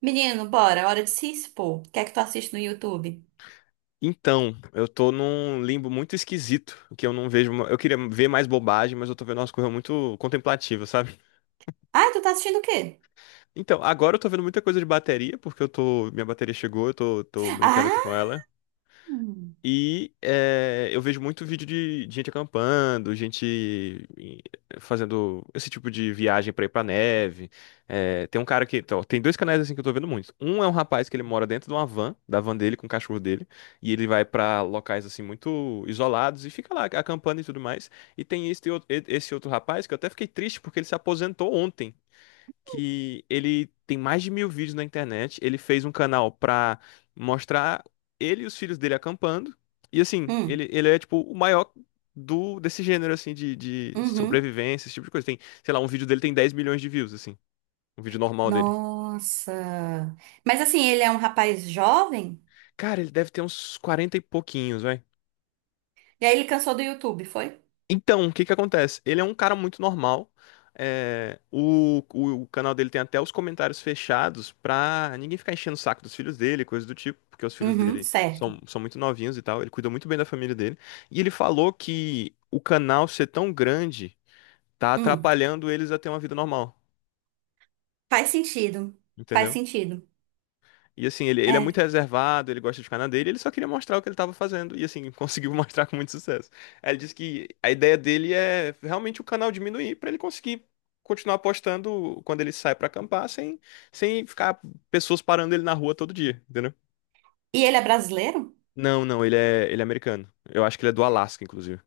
Menino, bora, hora de se expor. O que é que tu assiste no YouTube? Então, eu tô num limbo muito esquisito, que eu não vejo. Eu queria ver mais bobagem, mas eu tô vendo umas coisas muito contemplativas, sabe? Ah, tu tá assistindo o quê? Então, agora eu tô vendo muita coisa de bateria, porque eu tô. Minha bateria chegou, eu tô brincando aqui Ah! com ela. Eu vejo muito vídeo de gente acampando, fazendo esse tipo de viagem pra ir pra neve. Tem um cara que. Então, tem dois canais assim que eu tô vendo muito. Um é um rapaz que ele mora dentro de uma van, da van dele, com o cachorro dele. E ele vai pra locais assim muito isolados e fica lá acampando e tudo mais. E tem esse outro rapaz que eu até fiquei triste porque ele se aposentou ontem, que ele tem mais de mil vídeos na internet. Ele fez um canal pra mostrar ele e os filhos dele acampando. E assim, Hum, ele é tipo o maior do desse gênero assim de uhum. sobrevivência, esse tipo de coisa. Tem, sei lá, um vídeo dele tem 10 milhões de views, assim. Um vídeo normal dele. Nossa! Mas assim, ele é um rapaz jovem? Cara, ele deve ter uns 40 e pouquinhos, vai. E aí ele cansou do YouTube, foi? Então, o que que acontece? Ele é um cara muito normal. O canal dele tem até os comentários fechados pra ninguém ficar enchendo o saco dos filhos dele, coisa do tipo, porque os filhos Uhum, dele certo. são muito novinhos e tal. Ele cuida muito bem da família dele. E ele falou que o canal ser tão grande tá Hum, atrapalhando eles a ter uma vida normal, faz sentido. Faz entendeu? sentido. E assim, ele é muito É. reservado, ele gosta de ficar na dele, ele só queria mostrar o que ele estava fazendo. E assim, conseguiu mostrar com muito sucesso. Aí ele disse que a ideia dele é realmente o canal diminuir para ele conseguir continuar postando quando ele sai para acampar, sem ficar pessoas parando ele na rua todo dia, entendeu? E ele é brasileiro? Não, não, ele é americano. Eu acho que ele é do Alasca, inclusive.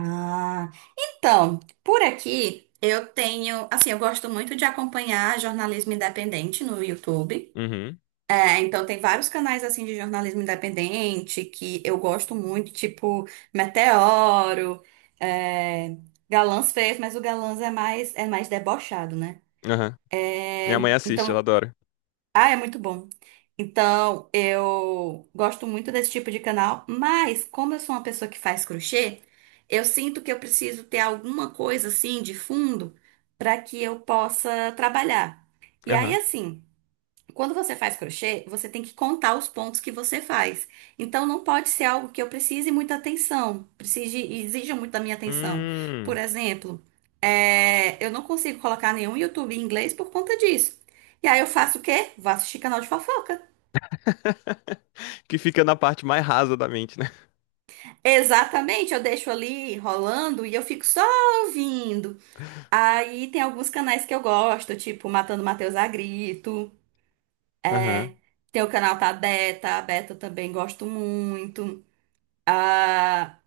Ah, então, por aqui eu tenho, assim, eu gosto muito de acompanhar jornalismo independente no YouTube. Uhum, É, então tem vários canais assim de jornalismo independente que eu gosto muito, tipo Meteoro, é, Galãs fez, mas o Galãs é mais debochado, né? aham. É, Minha mãe assiste, ela então, adora. ah, é muito bom. Então, eu gosto muito desse tipo de canal, mas como eu sou uma pessoa que faz crochê, eu sinto que eu preciso ter alguma coisa assim de fundo para que eu possa trabalhar. E aí Aham. assim, quando você faz crochê, você tem que contar os pontos que você faz. Então, não pode ser algo que eu precise muita atenção, precise, exija muito da minha atenção. Por Hum. exemplo, eu não consigo colocar nenhum YouTube em inglês por conta disso. E aí eu faço o quê? Vou assistir canal de fofoca. Que fica na parte mais rasa da mente, né? Exatamente, eu deixo ali rolando e eu fico só ouvindo. Aí tem alguns canais que eu gosto, tipo Matando Matheus a Grito. Aham. Tem o canal da Beta, a Beta eu também gosto muito.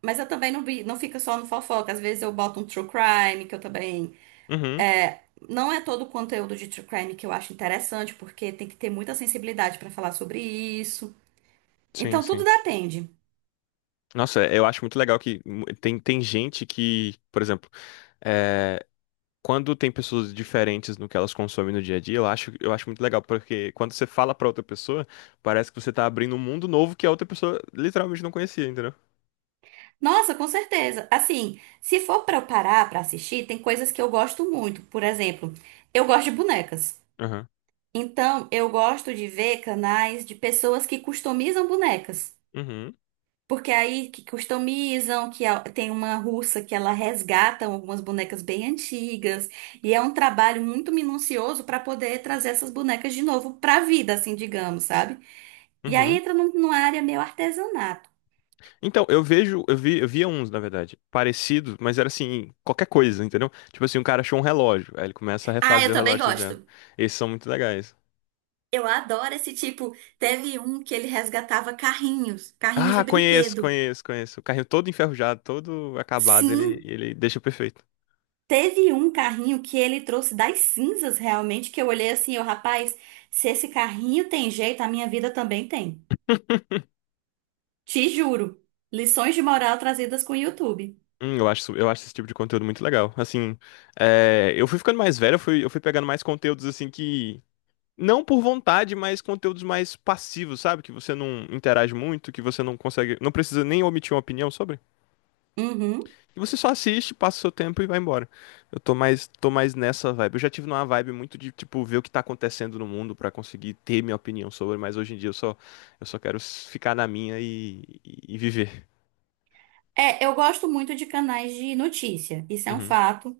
Mas eu também não, vi, não fica só no fofoca. Às vezes eu boto um true crime, que eu também. Uhum. é, não é todo o conteúdo de true crime que eu acho interessante, porque tem que ter muita sensibilidade pra falar sobre isso. Sim, Então tudo sim. depende. Nossa, eu acho muito legal que tem gente que, por exemplo, é, quando tem pessoas diferentes no que elas consomem no dia a dia, eu acho muito legal, porque quando você fala pra outra pessoa, parece que você tá abrindo um mundo novo que a outra pessoa literalmente não conhecia, entendeu? Nossa, com certeza. Assim, se for pra eu parar pra assistir, tem coisas que eu gosto muito. Por exemplo, eu gosto de bonecas. Aham. Então eu gosto de ver canais de pessoas que customizam bonecas. Uhum. Porque aí que customizam, tem uma russa que ela resgata algumas bonecas bem antigas, e é um trabalho muito minucioso para poder trazer essas bonecas de novo para a vida, assim, digamos, sabe? E aí Uhum. entra numa área meio artesanato. Então, eu vejo, eu vi, eu via uns, na verdade, parecidos, mas era assim, qualquer coisa, entendeu? Tipo assim, um cara achou um relógio, aí ele começa a Ah, eu refazer o também relógio já. gosto. Esses são muito legais. Eu adoro esse tipo. Teve um que ele resgatava carrinhos, carrinhos de Ah, conheço, brinquedo. conheço, conheço. O carrinho todo enferrujado, todo acabado, ele, Sim, ele deixa perfeito. teve um carrinho que ele trouxe das cinzas, realmente, que eu olhei assim, eu, rapaz, se esse carrinho tem jeito, a minha vida também tem. Te juro. Lições de moral trazidas com o YouTube. Eu acho esse tipo de conteúdo muito legal. Assim, eu fui ficando mais velho, eu fui pegando mais conteúdos assim que. Não por vontade, mas conteúdos mais passivos, sabe? Que você não interage muito, que você não consegue. Não precisa nem omitir uma opinião sobre. Uhum. E você só assiste, passa o seu tempo e vai embora. Eu tô mais nessa vibe. Eu já tive numa vibe muito de, tipo, ver o que tá acontecendo no mundo pra conseguir ter minha opinião sobre, mas hoje em dia eu só quero ficar na minha e viver. É, eu gosto muito de canais de notícia. Isso é um Uhum, fato,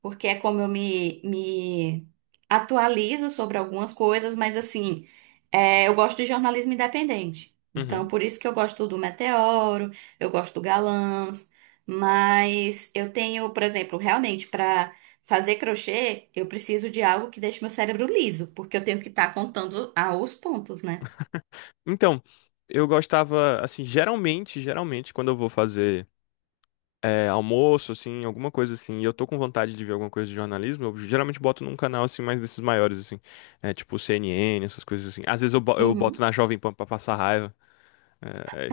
porque é como eu me atualizo sobre algumas coisas, mas assim, é, eu gosto de jornalismo independente. Então, uhum. por isso que eu gosto do Meteoro, eu gosto do Galãs, mas eu tenho, por exemplo, realmente para fazer crochê, eu preciso de algo que deixe meu cérebro liso, porque eu tenho que estar contando aos pontos, né? Então, eu gostava, assim, geralmente, quando eu vou fazer almoço, assim, alguma coisa assim, e eu tô com vontade de ver alguma coisa de jornalismo, eu geralmente boto num canal, assim, mais desses maiores, assim, tipo CNN, essas coisas assim. Às vezes eu boto Uhum. na Jovem Pan pra passar raiva. É, é.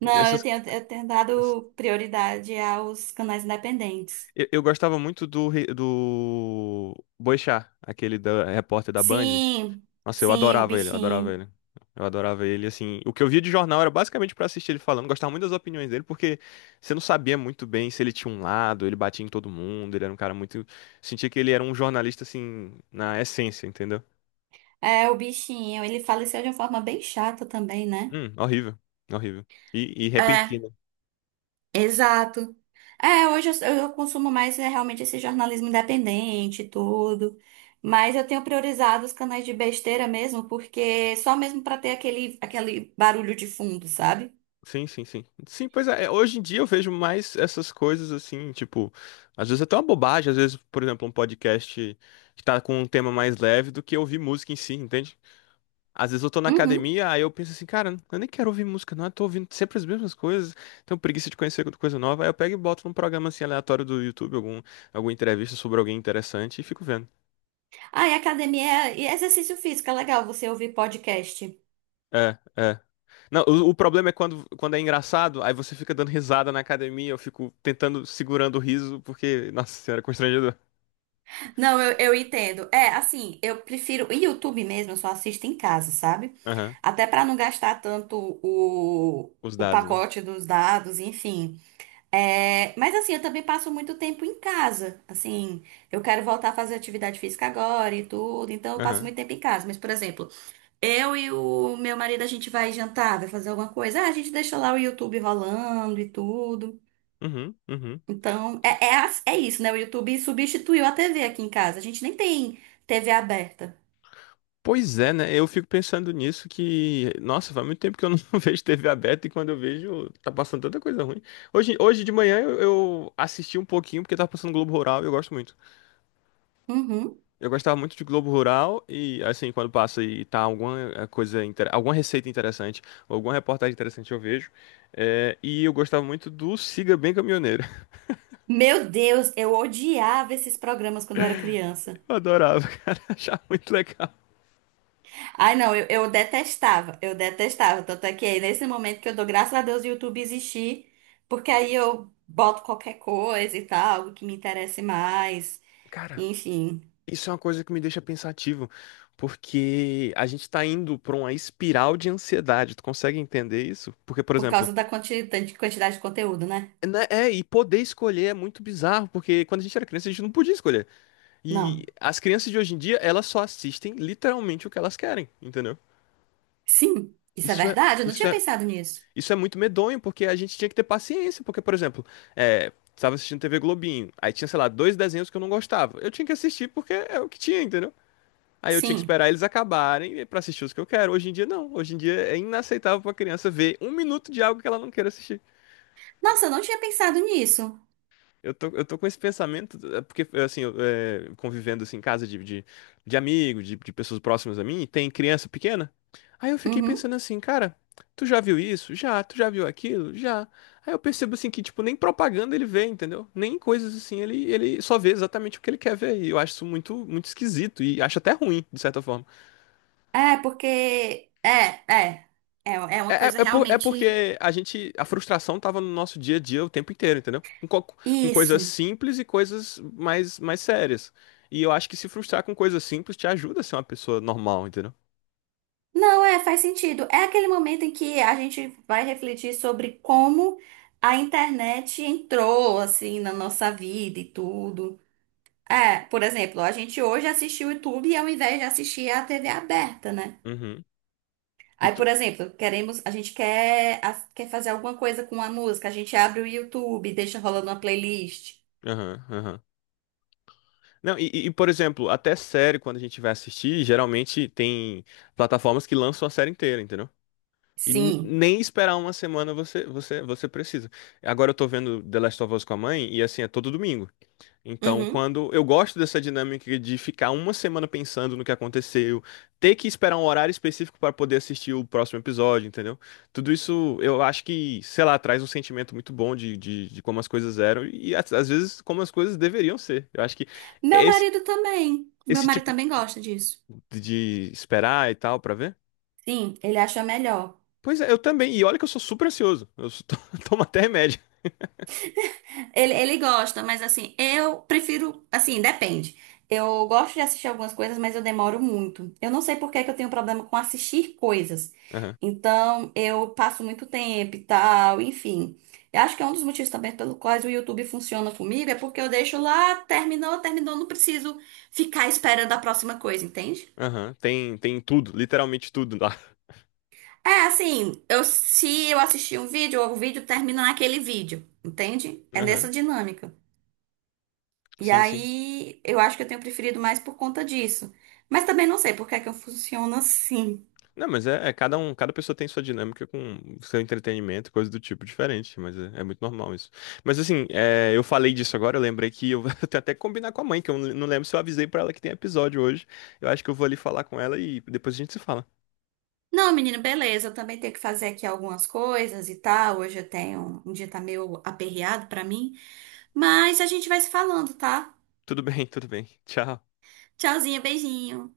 E Não, eu tenho ess- dado prioridade aos canais independentes. eu gostava muito do Boechat, aquele da, repórter da Band. Sim, Nossa, eu sim, o adorava ele, eu adorava bichinho. ele. Eu adorava ele, assim, o que eu via de jornal era basicamente pra assistir ele falando, gostava muito das opiniões dele, porque você não sabia muito bem se ele tinha um lado, ele batia em todo mundo, ele era um cara muito, sentia que ele era um jornalista assim, na essência, entendeu? É, o bichinho. Ele faleceu de uma forma bem chata também, né? Horrível, horrível. E É, repentino. exato. É, hoje eu consumo mais é, realmente esse jornalismo independente e tudo. Mas eu tenho priorizado os canais de besteira mesmo, porque só mesmo pra ter aquele, aquele barulho de fundo, sabe? Sim, sim, sim. Sim, pois hoje em dia eu vejo mais essas coisas assim, tipo, às vezes até uma bobagem, às vezes, por exemplo, um podcast que tá com um tema mais leve do que ouvir música em si, entende? Às vezes eu tô na Uhum. academia, aí eu penso assim, cara, eu nem quero ouvir música, não, eu tô ouvindo sempre as mesmas coisas, tenho preguiça de conhecer coisa nova, aí eu pego e boto num programa assim aleatório do YouTube, alguma entrevista sobre alguém interessante e fico vendo. Ah, e academia e exercício físico, é legal você ouvir podcast. É, é. Não, o problema é quando é engraçado, aí você fica dando risada na academia, eu fico tentando, segurando o riso, porque, nossa senhora, é constrangedor. Não, eu entendo. É, assim, eu prefiro. E YouTube mesmo, eu só assisto em casa, sabe? Aham. Até pra não gastar tanto Os o dados, né? pacote dos dados, enfim. É, mas assim, eu também passo muito tempo em casa. Assim, eu quero voltar a fazer atividade física agora e tudo, então eu passo Aham. muito tempo em casa. Mas, por exemplo, eu e o meu marido, a gente vai jantar, vai fazer alguma coisa. Ah, a gente deixa lá o YouTube rolando e tudo. Uhum, uhum. Então, é isso, né? O YouTube substituiu a TV aqui em casa. A gente nem tem TV aberta. Pois é, né? Eu fico pensando nisso que, nossa, faz muito tempo que eu não vejo TV aberta e quando eu vejo, tá passando tanta coisa ruim. Hoje de manhã eu assisti um pouquinho porque tava passando Globo Rural e eu gosto muito. Uhum. Eu gostava muito de Globo Rural e, assim, quando passa e tá alguma receita interessante, ou alguma reportagem interessante eu vejo. E eu gostava muito do Siga Bem Caminhoneiro. Meu Deus, eu odiava esses programas quando eu era criança. Eu adorava, cara, achava muito legal. Ai, não, eu detestava, eu detestava. Tanto é que é nesse momento que eu dou graças a Deus o YouTube existir, porque aí eu boto qualquer coisa e tal, algo que me interesse mais. Cara, Enfim, isso é uma coisa que me deixa pensativo, porque a gente tá indo pra uma espiral de ansiedade. Tu consegue entender isso? Porque, por por exemplo, causa da quantidade de conteúdo, né? né, e poder escolher é muito bizarro, porque quando a gente era criança a gente não podia escolher. E Não. as crianças de hoje em dia, elas só assistem literalmente o que elas querem, entendeu? Sim, isso é Isso é, verdade, eu não isso tinha é, pensado nisso. isso é muito medonho, porque a gente tinha que ter paciência, porque, por exemplo, tava assistindo TV Globinho, aí tinha, sei lá, dois desenhos que eu não gostava. Eu tinha que assistir porque é o que tinha, entendeu? Aí eu tinha que Sim. esperar eles acabarem pra assistir os que eu quero. Hoje em dia, não. Hoje em dia é inaceitável pra criança ver um minuto de algo que ela não queira assistir. Nossa, eu não tinha pensado nisso. Eu tô com esse pensamento, porque, assim, convivendo, assim, em casa de amigo, de pessoas próximas a mim, e tem criança pequena. Aí eu fiquei Uhum. pensando assim, cara, tu já viu isso? Já. Tu já viu aquilo? Já. Aí eu percebo, assim, que, tipo, nem propaganda ele vê, entendeu? Nem coisas assim, ele só vê exatamente o que ele quer ver. E eu acho isso muito, muito esquisito e acho até ruim, de certa forma. É, porque. É, é. É, é uma coisa É realmente. porque a gente, a frustração tava no nosso dia a dia o tempo inteiro, entendeu? Com coisas Isso. simples e coisas mais sérias. E eu acho que se frustrar com coisas simples te ajuda a ser uma pessoa normal, entendeu? Não, é, faz sentido. É aquele momento em que a gente vai refletir sobre como a internet entrou, assim, na nossa vida e tudo. É, por exemplo, a gente hoje assiste o YouTube ao invés de assistir a TV aberta, né? Uhum. E Aí, por tu. exemplo, queremos, a gente quer, a- quer fazer alguma coisa com a música, a gente abre o YouTube, deixa rolando uma playlist. Aham, aham. Não, por exemplo, até série, quando a gente vai assistir, geralmente tem plataformas que lançam a série inteira, entendeu? Sim. Nem esperar uma semana você precisa. Agora eu tô vendo The Last of Us com a mãe, e assim, é todo domingo. Então, Uhum. quando eu gosto dessa dinâmica de ficar uma semana pensando no que aconteceu, ter que esperar um horário específico para poder assistir o próximo episódio, entendeu? Tudo isso eu acho que, sei lá, traz um sentimento muito bom de como as coisas eram e às vezes como as coisas deveriam ser. Eu acho que Meu esse, marido também. Meu esse marido tipo também gosta disso. de esperar e tal para ver. Sim, ele acha melhor. Pois é, eu também. E olha que eu sou super ansioso. Tomo até remédio. Ele gosta, mas assim, eu prefiro. Assim, depende. Eu gosto de assistir algumas coisas, mas eu demoro muito. Eu não sei por que que eu tenho problema com assistir coisas. Aham, Então, eu passo muito tempo e tal, enfim. Eu acho que é um dos motivos também pelo quais o YouTube funciona comigo, é porque eu deixo lá, terminou, terminou, não preciso ficar esperando a próxima coisa, entende? aham. Tem tudo, literalmente tudo lá. É assim, eu, se eu assistir um vídeo, o vídeo termina naquele vídeo, entende? É Aham. nessa dinâmica. E Sim, sim. aí, eu acho que eu tenho preferido mais por conta disso. Mas também não sei por que é que eu funciono assim. Não, mas é cada um, cada pessoa tem sua dinâmica com seu entretenimento, coisa do tipo diferente, mas é muito normal isso. Mas assim, eu falei disso agora, eu lembrei que eu vou até combinar com a mãe, que eu não lembro se eu avisei pra ela que tem episódio hoje. Eu acho que eu vou ali falar com ela e depois a gente se fala. Não, menina, beleza, eu também tenho que fazer aqui algumas coisas e tal. Hoje eu tenho um dia tá meio aperreado pra mim, mas a gente vai se falando, tá? Tudo bem, tudo bem. Tchau. Tchauzinho, beijinho.